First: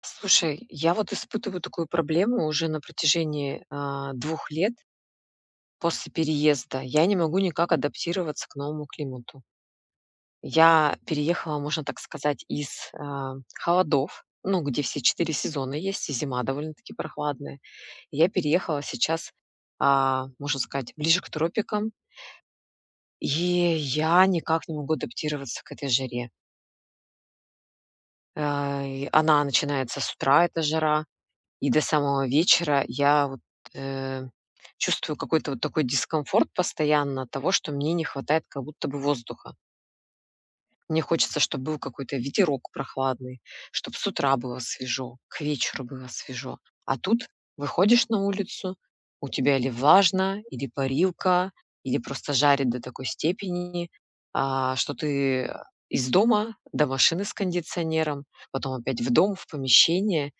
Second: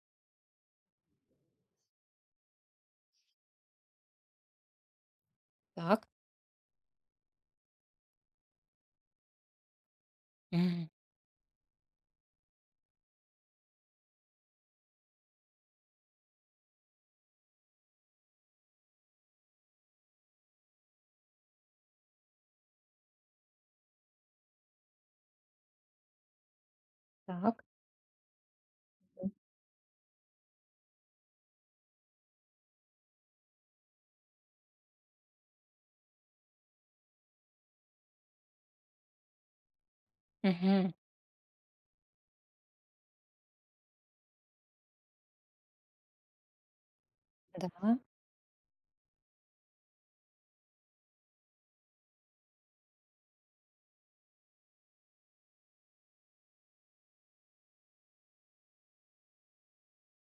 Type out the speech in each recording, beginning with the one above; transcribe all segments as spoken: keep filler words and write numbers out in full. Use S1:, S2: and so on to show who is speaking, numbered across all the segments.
S1: Слушай, я вот испытываю такую проблему уже на протяжении, а, двух лет
S2: Так.
S1: после переезда. Я не могу никак адаптироваться к новому климату.
S2: М.
S1: Я переехала, можно так сказать, из, а, холодов, ну, где все четыре сезона есть, и зима довольно-таки прохладная. Я переехала сейчас, а, можно сказать, ближе к тропикам, и я никак не могу адаптироваться к этой жаре.
S2: Так.
S1: А, и она начинается с утра, эта жара. И до самого вечера я вот, э, чувствую какой-то вот такой дискомфорт постоянно от того, что мне не хватает как будто бы воздуха.
S2: Мгм.
S1: Мне хочется, чтобы был какой-то ветерок прохладный, чтобы с утра было свежо, к вечеру было свежо. А тут
S2: Да.
S1: выходишь на улицу, у тебя или влажно, или парилка, или просто жарит до такой степени, а, что ты из дома до машины с кондиционером, потом опять в дом, в помещение.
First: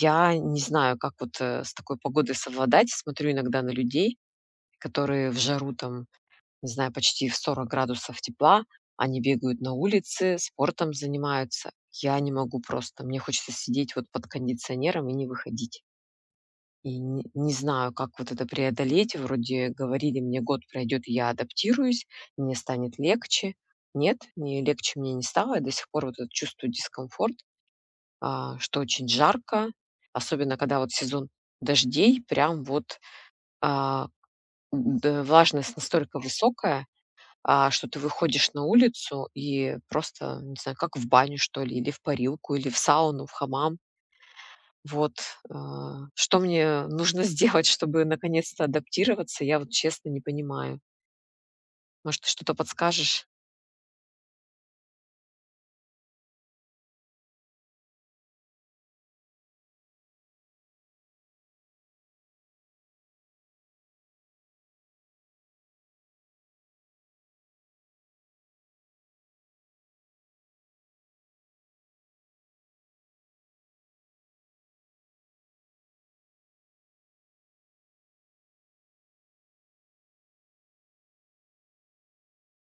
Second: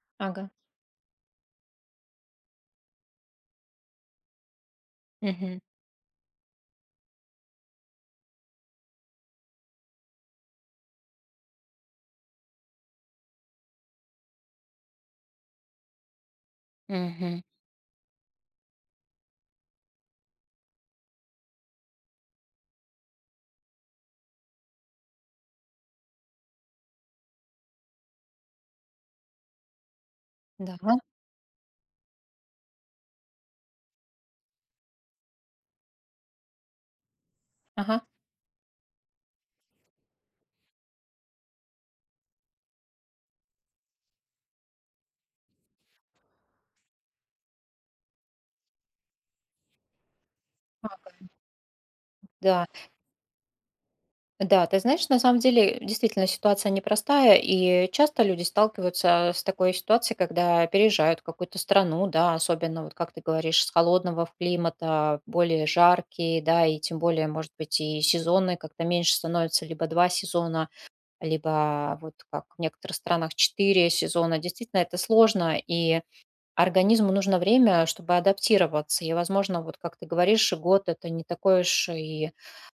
S1: Я
S2: Ага.
S1: не знаю, как вот, э, с такой погодой совладать. Смотрю иногда на людей, которые в
S2: Мгм.
S1: жару там, не знаю, почти в сорок градусов тепла, они бегают на улице, спортом занимаются. Я не могу просто. Мне хочется сидеть вот под кондиционером и не выходить. И не
S2: Мгм.
S1: не знаю, как вот это преодолеть. Вроде говорили мне: "Год пройдет, и я адаптируюсь, мне станет легче". Нет, не легче мне не стало. Я до сих пор вот это чувствую дискомфорт а, что очень жарко, особенно
S2: Да.
S1: когда вот сезон дождей, прям вот, а, д влажность настолько высокая, а, что ты
S2: Ага.
S1: выходишь на улицу и просто, не знаю, как в баню, что ли, или в парилку, или в сауну, в хамам. Вот, а, что мне нужно сделать, чтобы наконец-то адаптироваться, я вот честно не понимаю.
S2: Ага.
S1: Может, ты что-то
S2: Да.
S1: подскажешь?
S2: Да, ты знаешь, на самом деле, действительно, ситуация непростая, и часто люди сталкиваются с такой ситуацией, когда переезжают в какую-то страну, да, особенно, вот как ты говоришь, с холодного в климата, более жаркий, да, и тем более, может быть, и сезоны как-то меньше становятся, либо два сезона, либо вот как в некоторых странах четыре сезона. Действительно, это сложно, и организму нужно время, чтобы адаптироваться. И, возможно, вот как ты говоришь, год это не такой уж и,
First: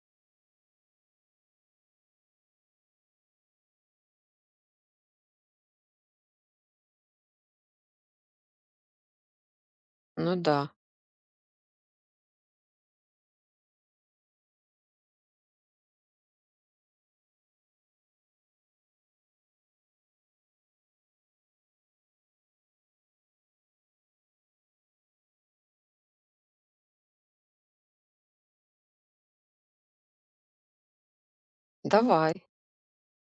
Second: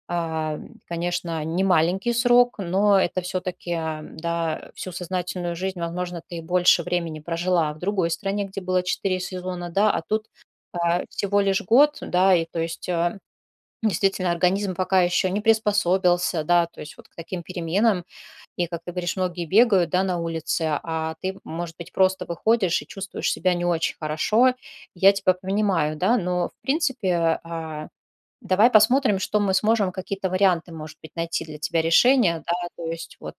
S2: а, конечно, не маленький срок, но это все-таки, да, всю сознательную жизнь, возможно, ты и больше времени прожила в другой стране, где было четыре сезона, да, а тут
S1: Ну да,
S2: а, всего лишь год, да, и то есть а, действительно организм пока еще не приспособился, да, то есть вот к таким переменам, и, как ты говоришь, многие бегают, да, на улице, а ты, может быть, просто выходишь и чувствуешь себя не очень хорошо. Я тебя понимаю, да, но, в принципе, а, давай посмотрим, что мы сможем, какие-то варианты, может быть, найти для тебя
S1: давай.
S2: решения, да, то есть вот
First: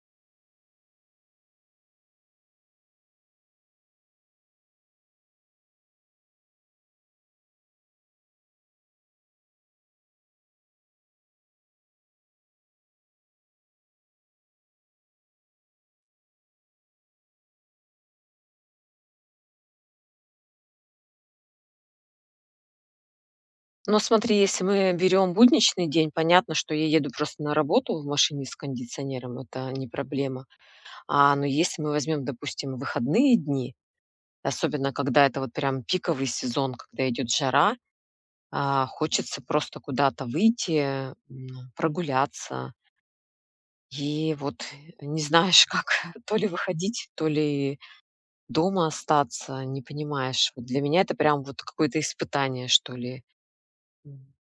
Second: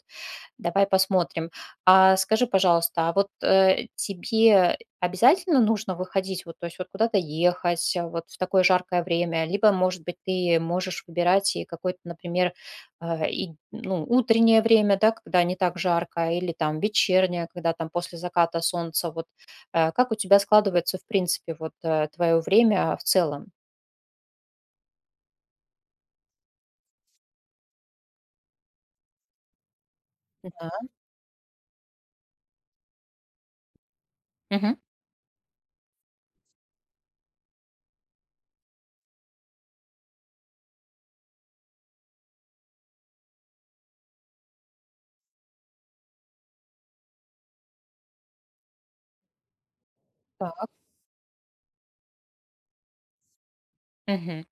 S2: давай посмотрим. А скажи, пожалуйста, а вот, э, тебе обязательно нужно выходить, вот, то есть вот куда-то ехать, а, вот в такое жаркое время? Либо, может быть, ты можешь выбирать и какое-то, например, а, и, ну, утреннее время, да, когда не так жарко, или там вечернее, когда там после заката солнца. Вот, э, как у тебя складывается, в принципе, вот, э, твое время в целом?
S1: Но смотри, если мы берем будничный день, понятно, что я еду просто на работу в машине с кондиционером, это не проблема.
S2: Да.
S1: А, но если мы возьмем, допустим, выходные дни,
S2: Мгм.
S1: особенно когда это вот прям пиковый сезон, когда идет жара, а, хочется просто куда-то выйти, м, прогуляться. И вот не знаешь, как то ли выходить, то ли дома остаться, не понимаешь. Вот
S2: Так.
S1: для меня это прям вот какое-то испытание, что ли.
S2: Мгм.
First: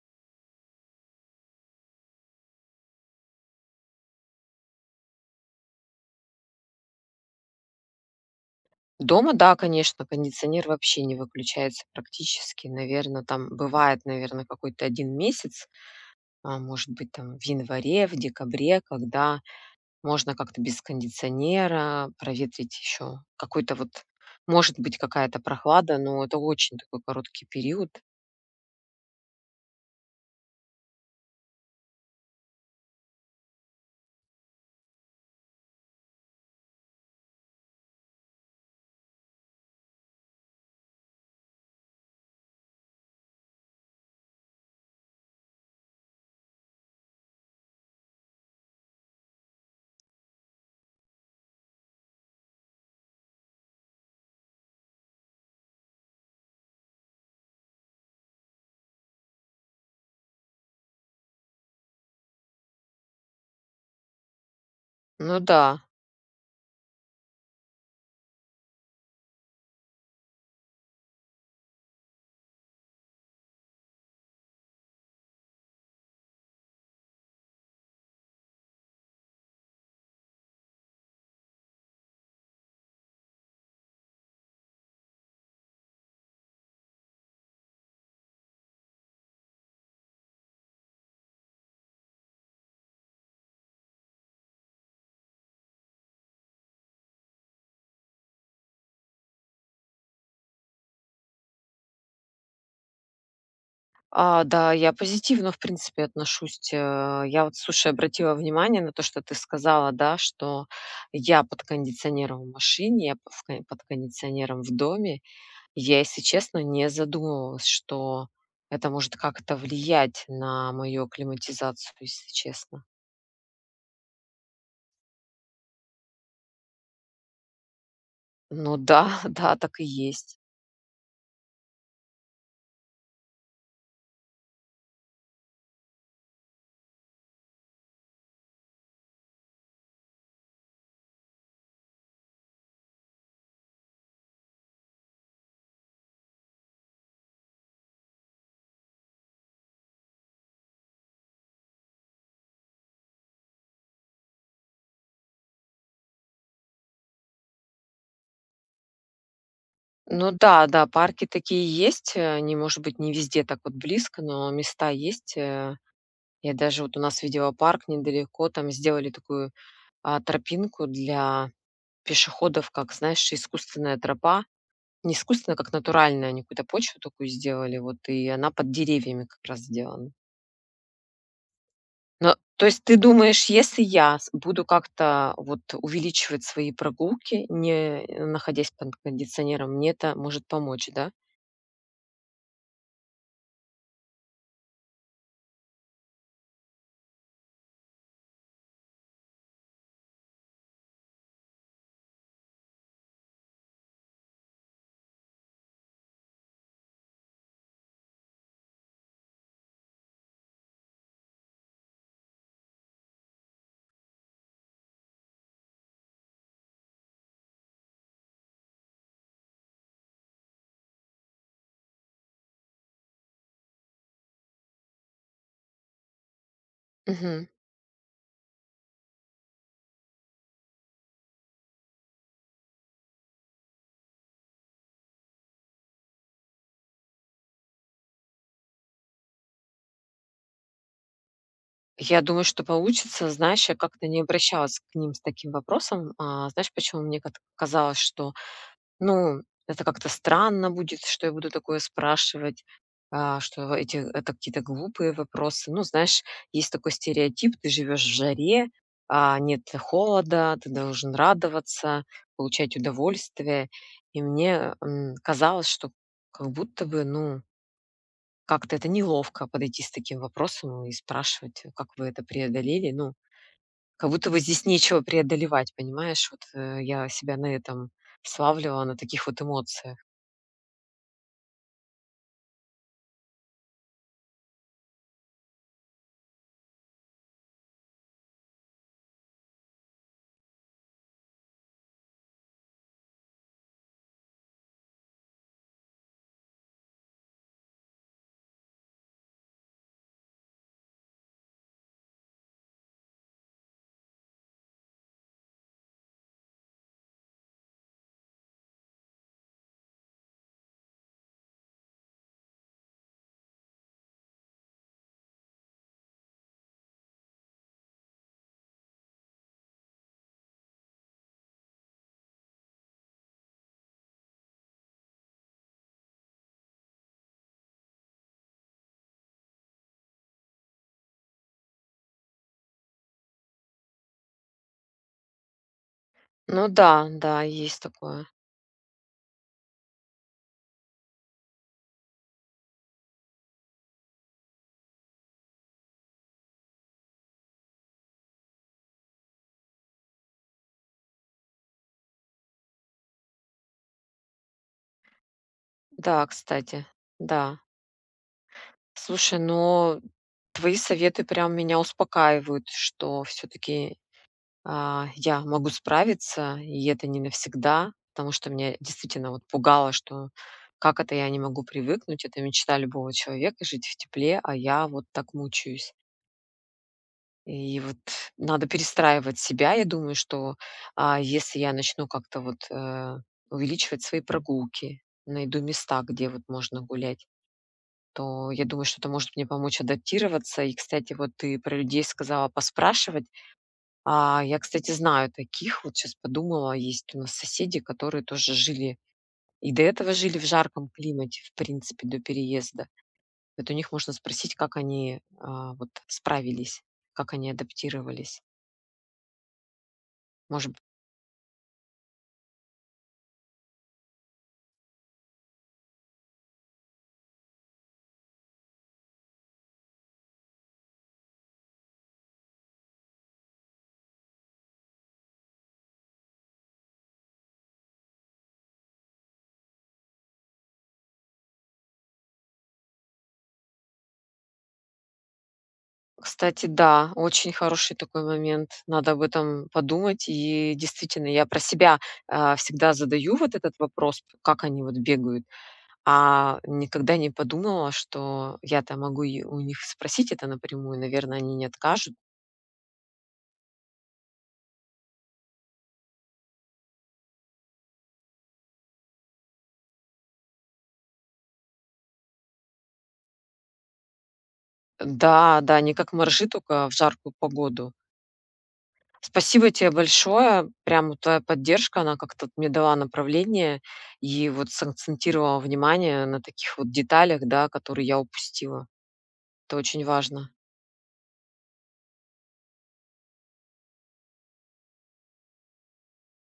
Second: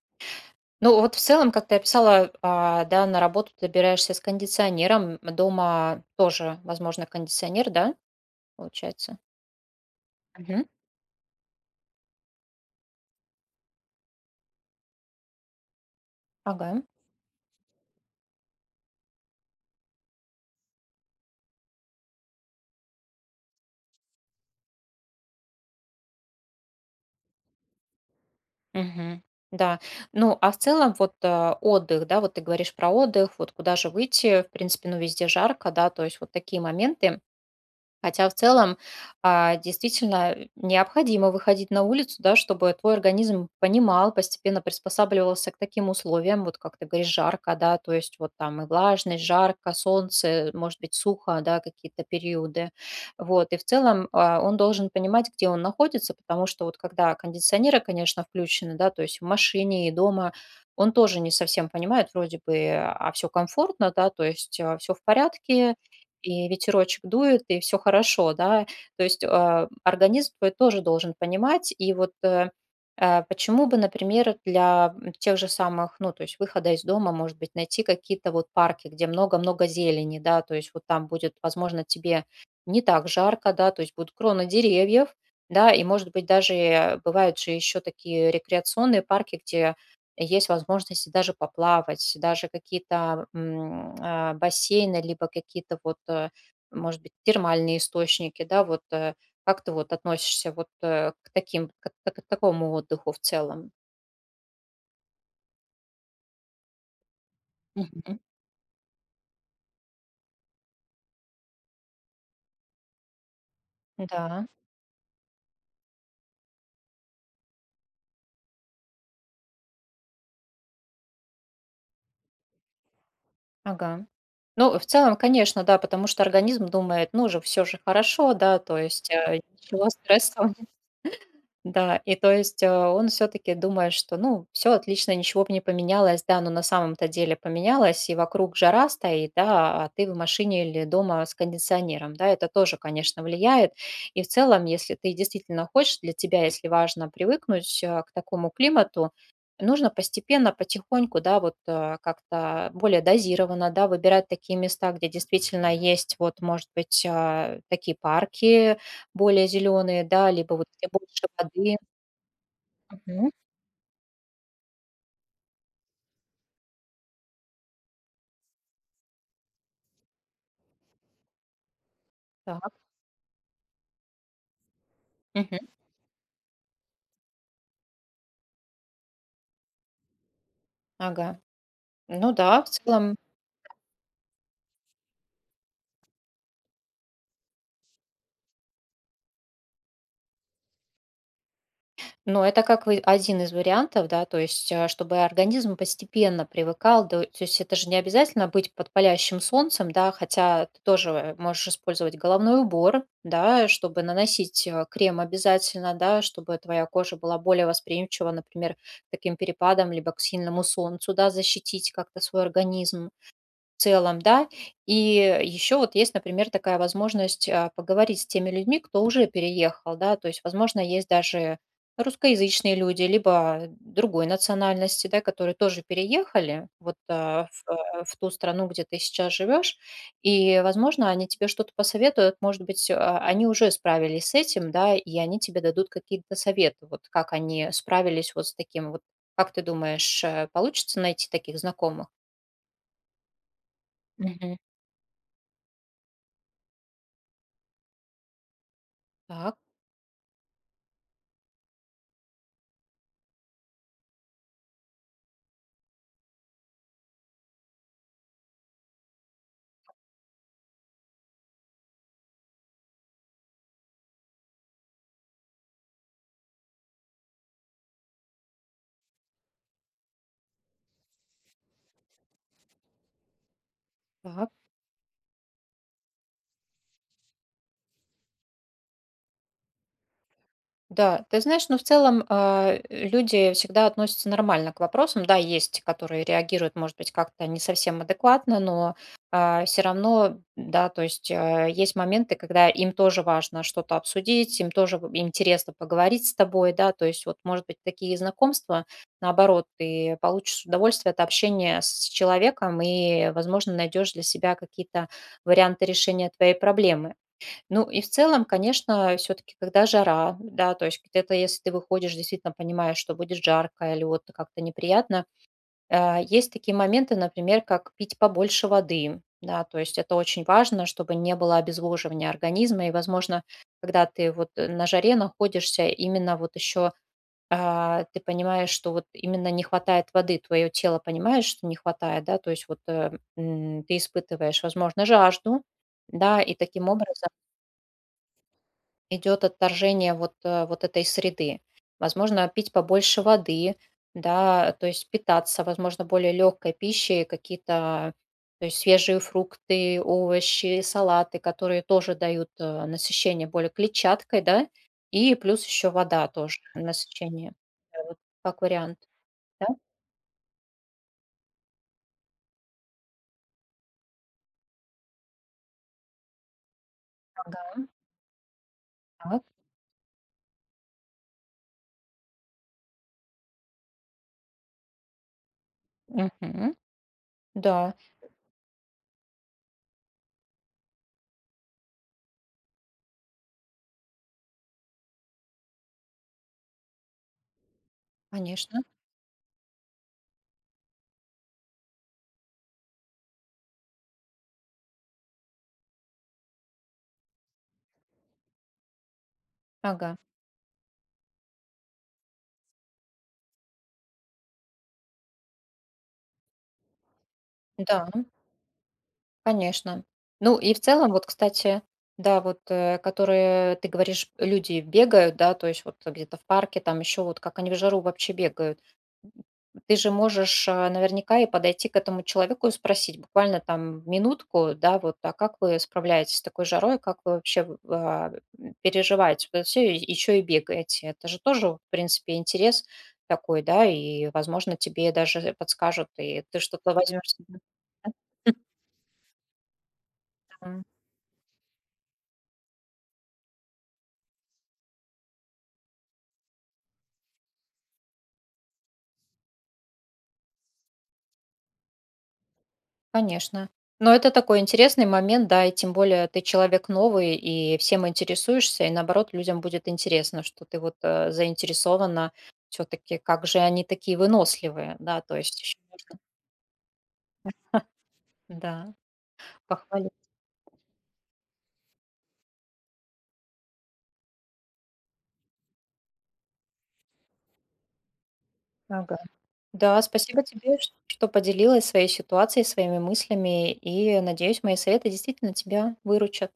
S2: Ну, вот в целом, как ты описала, а, да, на работу добираешься с кондиционером, дома тоже, возможно, кондиционер, да, получается?
S1: Дома, да, конечно,
S2: Мгм.
S1: кондиционер вообще не выключается практически. Наверное, там бывает, наверное, какой-то один месяц, а,
S2: Ага.
S1: может быть, там в январе, в декабре, когда можно как-то без кондиционера проветрить еще какой-то вот, может быть, какая-то прохлада, но это очень такой короткий период.
S2: Мгм. Да. Ну, а в целом вот, а, отдых, да, вот ты говоришь про отдых, вот куда же выйти, в принципе, ну, везде жарко, да, то есть вот такие моменты. Хотя в целом, а, действительно, э, необходимо выходить на улицу, да, чтобы твой организм понимал, постепенно приспосабливался к таким условиям, вот как ты говоришь, жарко, да, то есть вот там и влажность, жарко, солнце, может быть, сухо, да, какие-то периоды. Вот, и в целом а, он должен понимать, где он находится, потому что вот когда кондиционеры, конечно, включены, да, то есть в машине и дома, он тоже не совсем понимает, вроде бы, а все комфортно, да, то есть все в
S1: Ну да.
S2: порядке, и ветерочек дует, и все хорошо, да. То есть, а, организм твой тоже должен понимать. И вот, э, а, почему бы, например, для, тех же самых, ну, то есть выхода из дома, может быть, найти какие-то вот парки, где много-много зелени, да, то есть вот там будет, возможно, тебе не так жарко, да, то есть будут кроны деревьев, да, и, может быть, даже э, бывают же еще такие рекреационные парки, где есть возможности даже поплавать, даже какие-то м, а, бассейны, либо какие-то вот, э, может быть, термальные источники, да, вот э, как ты вот относишься вот э, к таким, к, к- к такому отдыху в целом?
S1: А, да, я позитивно, в принципе, отношусь. Э, я вот, слушай,
S2: Мгм.
S1: обратила внимание на то, что ты сказала, да, что я под кондиционером в машине, я в кон под
S2: Да,
S1: кондиционером в доме. Я, если честно, не задумывалась, что это может как-то влиять на мою климатизацию, если честно.
S2: ага. Ну, в целом, конечно, да, потому что организм думает, ну же, все же хорошо, да,
S1: Ну
S2: то
S1: да,
S2: есть э,
S1: да, так и
S2: ничего
S1: есть.
S2: стресса. Да, и то есть э, он все-таки думает, что ну все отлично, ничего бы не поменялось, да, но на самом-то деле поменялось, и вокруг жара стоит, да, а ты в машине или дома с кондиционером, да, это тоже, конечно, влияет. И в целом, если ты действительно хочешь, для тебя, если важно привыкнуть э, к такому климату, нужно постепенно, потихоньку, да, вот э, как-то более дозированно, да, выбирать такие места, где действительно есть, вот, может быть, а, такие парки, более зеленые,
S1: Ну
S2: да, либо
S1: да,
S2: вот
S1: да,
S2: где
S1: парки
S2: больше
S1: такие
S2: воды.
S1: есть, э, они, может быть, не
S2: Мгм.
S1: везде так вот близко, но места есть. Э, я даже вот у нас видела парк недалеко, там сделали такую а, тропинку для пешеходов,
S2: Так.
S1: как, знаешь, искусственная тропа. Не искусственная,
S2: Мгм.
S1: как натуральная, они какую-то почву такую сделали, вот, и она под деревьями как раз сделана.
S2: Ага. Ну
S1: Но,
S2: да,
S1: то
S2: в
S1: есть ты
S2: целом,
S1: думаешь, если я с- буду как-то вот увеличивать свои прогулки, не э, находясь под кондиционером, мне это может помочь, да?
S2: ну, это как вы один из вариантов, да, то есть, а, чтобы организм постепенно привыкал, да, то есть это же не обязательно быть под палящим солнцем, да, хотя ты тоже можешь использовать головной убор, да, чтобы наносить, э, крем обязательно, да, чтобы твоя кожа была более восприимчива, например, к таким перепадам, либо к сильному солнцу, да, защитить как-то свой организм. В целом, да. И еще вот есть, например, такая возможность а, поговорить с теми людьми, кто уже переехал, да, то есть, возможно, есть даже русскоязычные люди, либо другой национальности, да, которые тоже переехали вот
S1: Мгм.
S2: а, в, а, в ту страну, где ты сейчас живешь, и, возможно, они тебе что-то посоветуют, может быть, а, они уже справились с этим, да, и они тебе дадут какие-то советы, вот как они справились вот с таким вот, как ты думаешь, э, получится найти таких знакомых?
S1: Я думаю, что получится. Знаешь, я как-то не
S2: Мгм.
S1: обращалась к ним с таким вопросом. А, знаешь, почему мне как-то казалось, что ну,
S2: Так.
S1: это как-то странно будет, что я буду такое спрашивать, а, что эти это какие-то глупые вопросы. Ну, знаешь, есть такой стереотип: ты живешь в жаре, а, нет холода, ты должен радоваться, получать удовольствие. И мне, м, казалось, что как будто бы, ну, как-то это неловко подойти с таким вопросом и спрашивать, как вы это преодолели. Ну, как будто бы
S2: Так,
S1: здесь нечего преодолевать, понимаешь? Вот, э, я себя на этом славливала, на таких вот эмоциях.
S2: да, ты знаешь, ну, в целом, а, люди всегда относятся нормально к вопросам. Да, есть, которые реагируют, может быть, как-то не совсем адекватно, но все равно, да, то есть э, есть моменты, когда им тоже важно что-то обсудить, им тоже в- интересно поговорить с тобой, да, то есть вот, может быть, такие знакомства, наоборот, ты получишь удовольствие от общения с человеком и, возможно, найдешь для себя какие-то варианты решения твоей проблемы. Ну и в целом, конечно, все таки когда жара, да, то есть где-то, если ты выходишь, действительно понимаешь, что будет жарко или вот как-то неприятно, э, есть такие моменты, например, как пить побольше воды, да, то есть это очень важно, чтобы не было обезвоживания организма. И, возможно, когда ты вот э, на жаре находишься, именно вот еще, а, ты понимаешь, что вот именно не хватает воды, твое тело понимает, что не хватает, да, то есть вот, э, м, ты испытываешь, возможно, жажду, да, и
S1: Ну
S2: таким
S1: да,
S2: образом
S1: да, есть такое.
S2: идет отторжение вот, э, вот этой среды. Возможно, пить побольше воды, да, то есть питаться, возможно, более легкой пищей, какие-то то есть свежие фрукты, овощи, салаты, которые тоже дают э, насыщение более клетчаткой, да, и плюс еще
S1: Да,
S2: вода тоже
S1: кстати,
S2: насыщение.
S1: да.
S2: Да, вот как вариант.
S1: Слушай,
S2: Да?
S1: но твои советы прям меня успокаивают, что все-таки я могу справиться, и это не навсегда, потому что меня действительно
S2: Ага.
S1: вот пугало, что как это я не могу привыкнуть, это мечта любого человека жить в тепле, а я вот так мучаюсь.
S2: Мгм. Да,
S1: И вот надо перестраивать себя. Я думаю, что, а, если я начну как-то вот, э, увеличивать свои прогулки, найду места, где вот можно гулять, то я
S2: конечно.
S1: думаю, что это может мне помочь адаптироваться. И, кстати, вот ты про людей сказала поспрашивать. А, я, кстати, знаю таких, вот сейчас подумала, есть у нас соседи, которые тоже жили и до этого
S2: Ага.
S1: жили в жарком климате, в принципе, до переезда. Вот у них можно спросить, как они, а, вот справились, как они
S2: Да.
S1: адаптировались.
S2: Конечно. Ну
S1: Может
S2: и в целом, вот, кстати, да, вот, э, которые, ты говоришь, люди бегают, да, то есть вот где-то в парке, там еще вот как они в жару вообще бегают. Ты же можешь, а, наверняка и подойти к этому человеку и спросить буквально там минутку, да, вот, а как вы справляетесь с такой жарой, как вы вообще в а, м, переживаете вот это все, еще и бегаете. Это же тоже, в принципе, интерес такой, да, и, возможно, тебе даже подскажут, и ты
S1: Кстати,
S2: что-то
S1: да,
S2: возьмешь
S1: очень
S2: себе.
S1: хороший такой момент. Надо об этом подумать. И действительно, я про себя, а, всегда задаю вот этот вопрос, как они вот бегают, а никогда не подумала, что я-то могу и у них спросить это напрямую. Наверное, они не откажут.
S2: Конечно. Но это такой интересный момент, да, и тем более ты человек новый, и всем интересуешься, и наоборот, людям будет интересно, что ты вот э, заинтересована все-таки, как же они такие выносливые, да,
S1: Да,
S2: то есть
S1: да,
S2: еще
S1: не как
S2: можно,
S1: моржи, только в жаркую погоду.
S2: да,
S1: Спасибо тебе
S2: похвалить.
S1: большое. Прям вот твоя поддержка, она как-то вот мне дала направление и вот сакцентировала внимание на таких вот деталях, да, которые я упустила.
S2: Ага.
S1: Это
S2: Да,
S1: очень
S2: спасибо
S1: важно.
S2: тебе, ш- что поделилась своей ситуацией, своими мыслями, и надеюсь, мои советы действительно тебя выручат.